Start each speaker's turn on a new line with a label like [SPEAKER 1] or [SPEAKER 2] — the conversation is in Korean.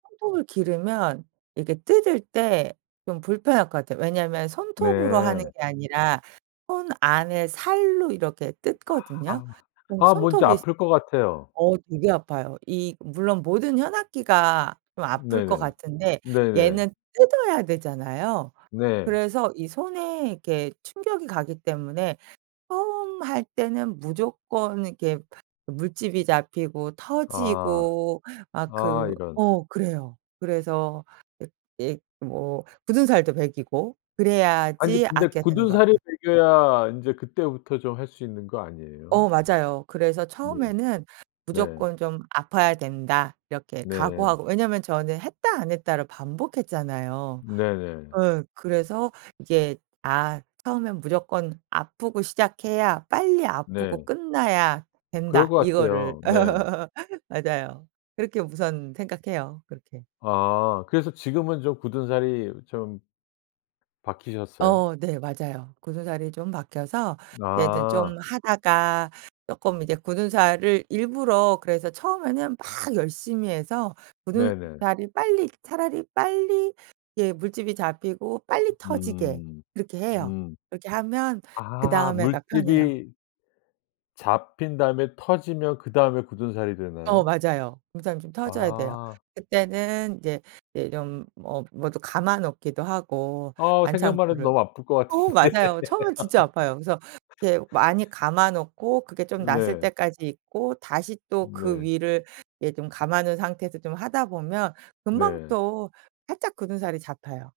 [SPEAKER 1] 손톱을 기르면 이게 뜯을 때 좀 불편할 것 같아요. 왜냐면 손톱으로 하는
[SPEAKER 2] 네.
[SPEAKER 1] 게 아니라 손 안에 살로 이렇게 뜯거든요
[SPEAKER 2] 아아.
[SPEAKER 1] 그럼
[SPEAKER 2] 아 뭔지
[SPEAKER 1] 손톱이
[SPEAKER 2] 아플 것 같아요.
[SPEAKER 1] 어 되게 아파요. 이 물론 모든 현악기가 좀 아플 것
[SPEAKER 2] 네네.
[SPEAKER 1] 같은데
[SPEAKER 2] 네네.
[SPEAKER 1] 얘는 뜯어야 되잖아요.
[SPEAKER 2] 네.
[SPEAKER 1] 그래서 이 손에 이렇게 충격이 가기 때문에 처음 할 때는 무조건 이렇게 물집이 잡히고
[SPEAKER 2] 아.
[SPEAKER 1] 터지고 막
[SPEAKER 2] 아
[SPEAKER 1] 그
[SPEAKER 2] 이런.
[SPEAKER 1] 어 그래요. 그래서 이 이 뭐 굳은살도 배기고
[SPEAKER 2] 아니
[SPEAKER 1] 그래야지
[SPEAKER 2] 근데
[SPEAKER 1] 악기가 되는 것
[SPEAKER 2] 굳은살이
[SPEAKER 1] 같아요.
[SPEAKER 2] 배겨야 인제 그때부터 좀 할 수 있는 거
[SPEAKER 1] 어
[SPEAKER 2] 아니에요?
[SPEAKER 1] 맞아요. 그래서
[SPEAKER 2] 네.
[SPEAKER 1] 처음에는
[SPEAKER 2] 네.
[SPEAKER 1] 무조건 좀 아파야 된다 이렇게
[SPEAKER 2] 네.
[SPEAKER 1] 각오하고 왜냐면 저는 했다 안 했다를 반복했잖아요. 예.
[SPEAKER 2] 네네.
[SPEAKER 1] 어 그래서 이게 '아 처음엔 무조건 아프고 시작해야 빨리 아프고
[SPEAKER 2] 네.
[SPEAKER 1] 끝나야
[SPEAKER 2] 그럴
[SPEAKER 1] 된다.'
[SPEAKER 2] 것
[SPEAKER 1] 이거를
[SPEAKER 2] 같아요, 네.
[SPEAKER 1] 맞아요. 그렇게 우선 생각해요, 그렇게.
[SPEAKER 2] 아. 그래서 지금은 좀 굳은살이 좀 박히셨어요?
[SPEAKER 1] 어 네 맞아요. 굳은살이 좀 박혀서 이제 좀
[SPEAKER 2] 아.
[SPEAKER 1] 하다가 쪼끔 이제 굳은살을 일부러 그래서 처음에는 막 열심히 해서
[SPEAKER 2] 네네.
[SPEAKER 1] 굳은살이 빨리 차라리 빨리 예 물집이 잡히고 빨리 터지게
[SPEAKER 2] 음.
[SPEAKER 1] 그렇게 해요.
[SPEAKER 2] 음.
[SPEAKER 1] 그렇게 하면
[SPEAKER 2] 아
[SPEAKER 1] 그다음에가 편해요.
[SPEAKER 2] 물집이 잡힌 다음에 터지면 그다음에 굳은살이
[SPEAKER 1] 어
[SPEAKER 2] 되나요?
[SPEAKER 1] 맞아요. 굳은살이 좀 터져야 돼요.
[SPEAKER 2] 아.
[SPEAKER 1] 그때는 이제 이제 좀 어 뭐도 감아 놓기도 하고
[SPEAKER 2] 아 생각만 해도
[SPEAKER 1] 반창고를.
[SPEAKER 2] 너무 아플 것
[SPEAKER 1] 어
[SPEAKER 2] 같은데.
[SPEAKER 1] 맞아요. 처음엔 진짜 아파요. 그래서 이렇게 많이 감아 놓고 그게 좀 나았을
[SPEAKER 2] 네.
[SPEAKER 1] 때까지 있고 다시 또 그
[SPEAKER 2] 네.
[SPEAKER 1] 위를 이제 좀 감아 놓은 상태에서 좀 하다 보면 금방
[SPEAKER 2] 네.
[SPEAKER 1] 또 살짝 굳은살이 잡혀요.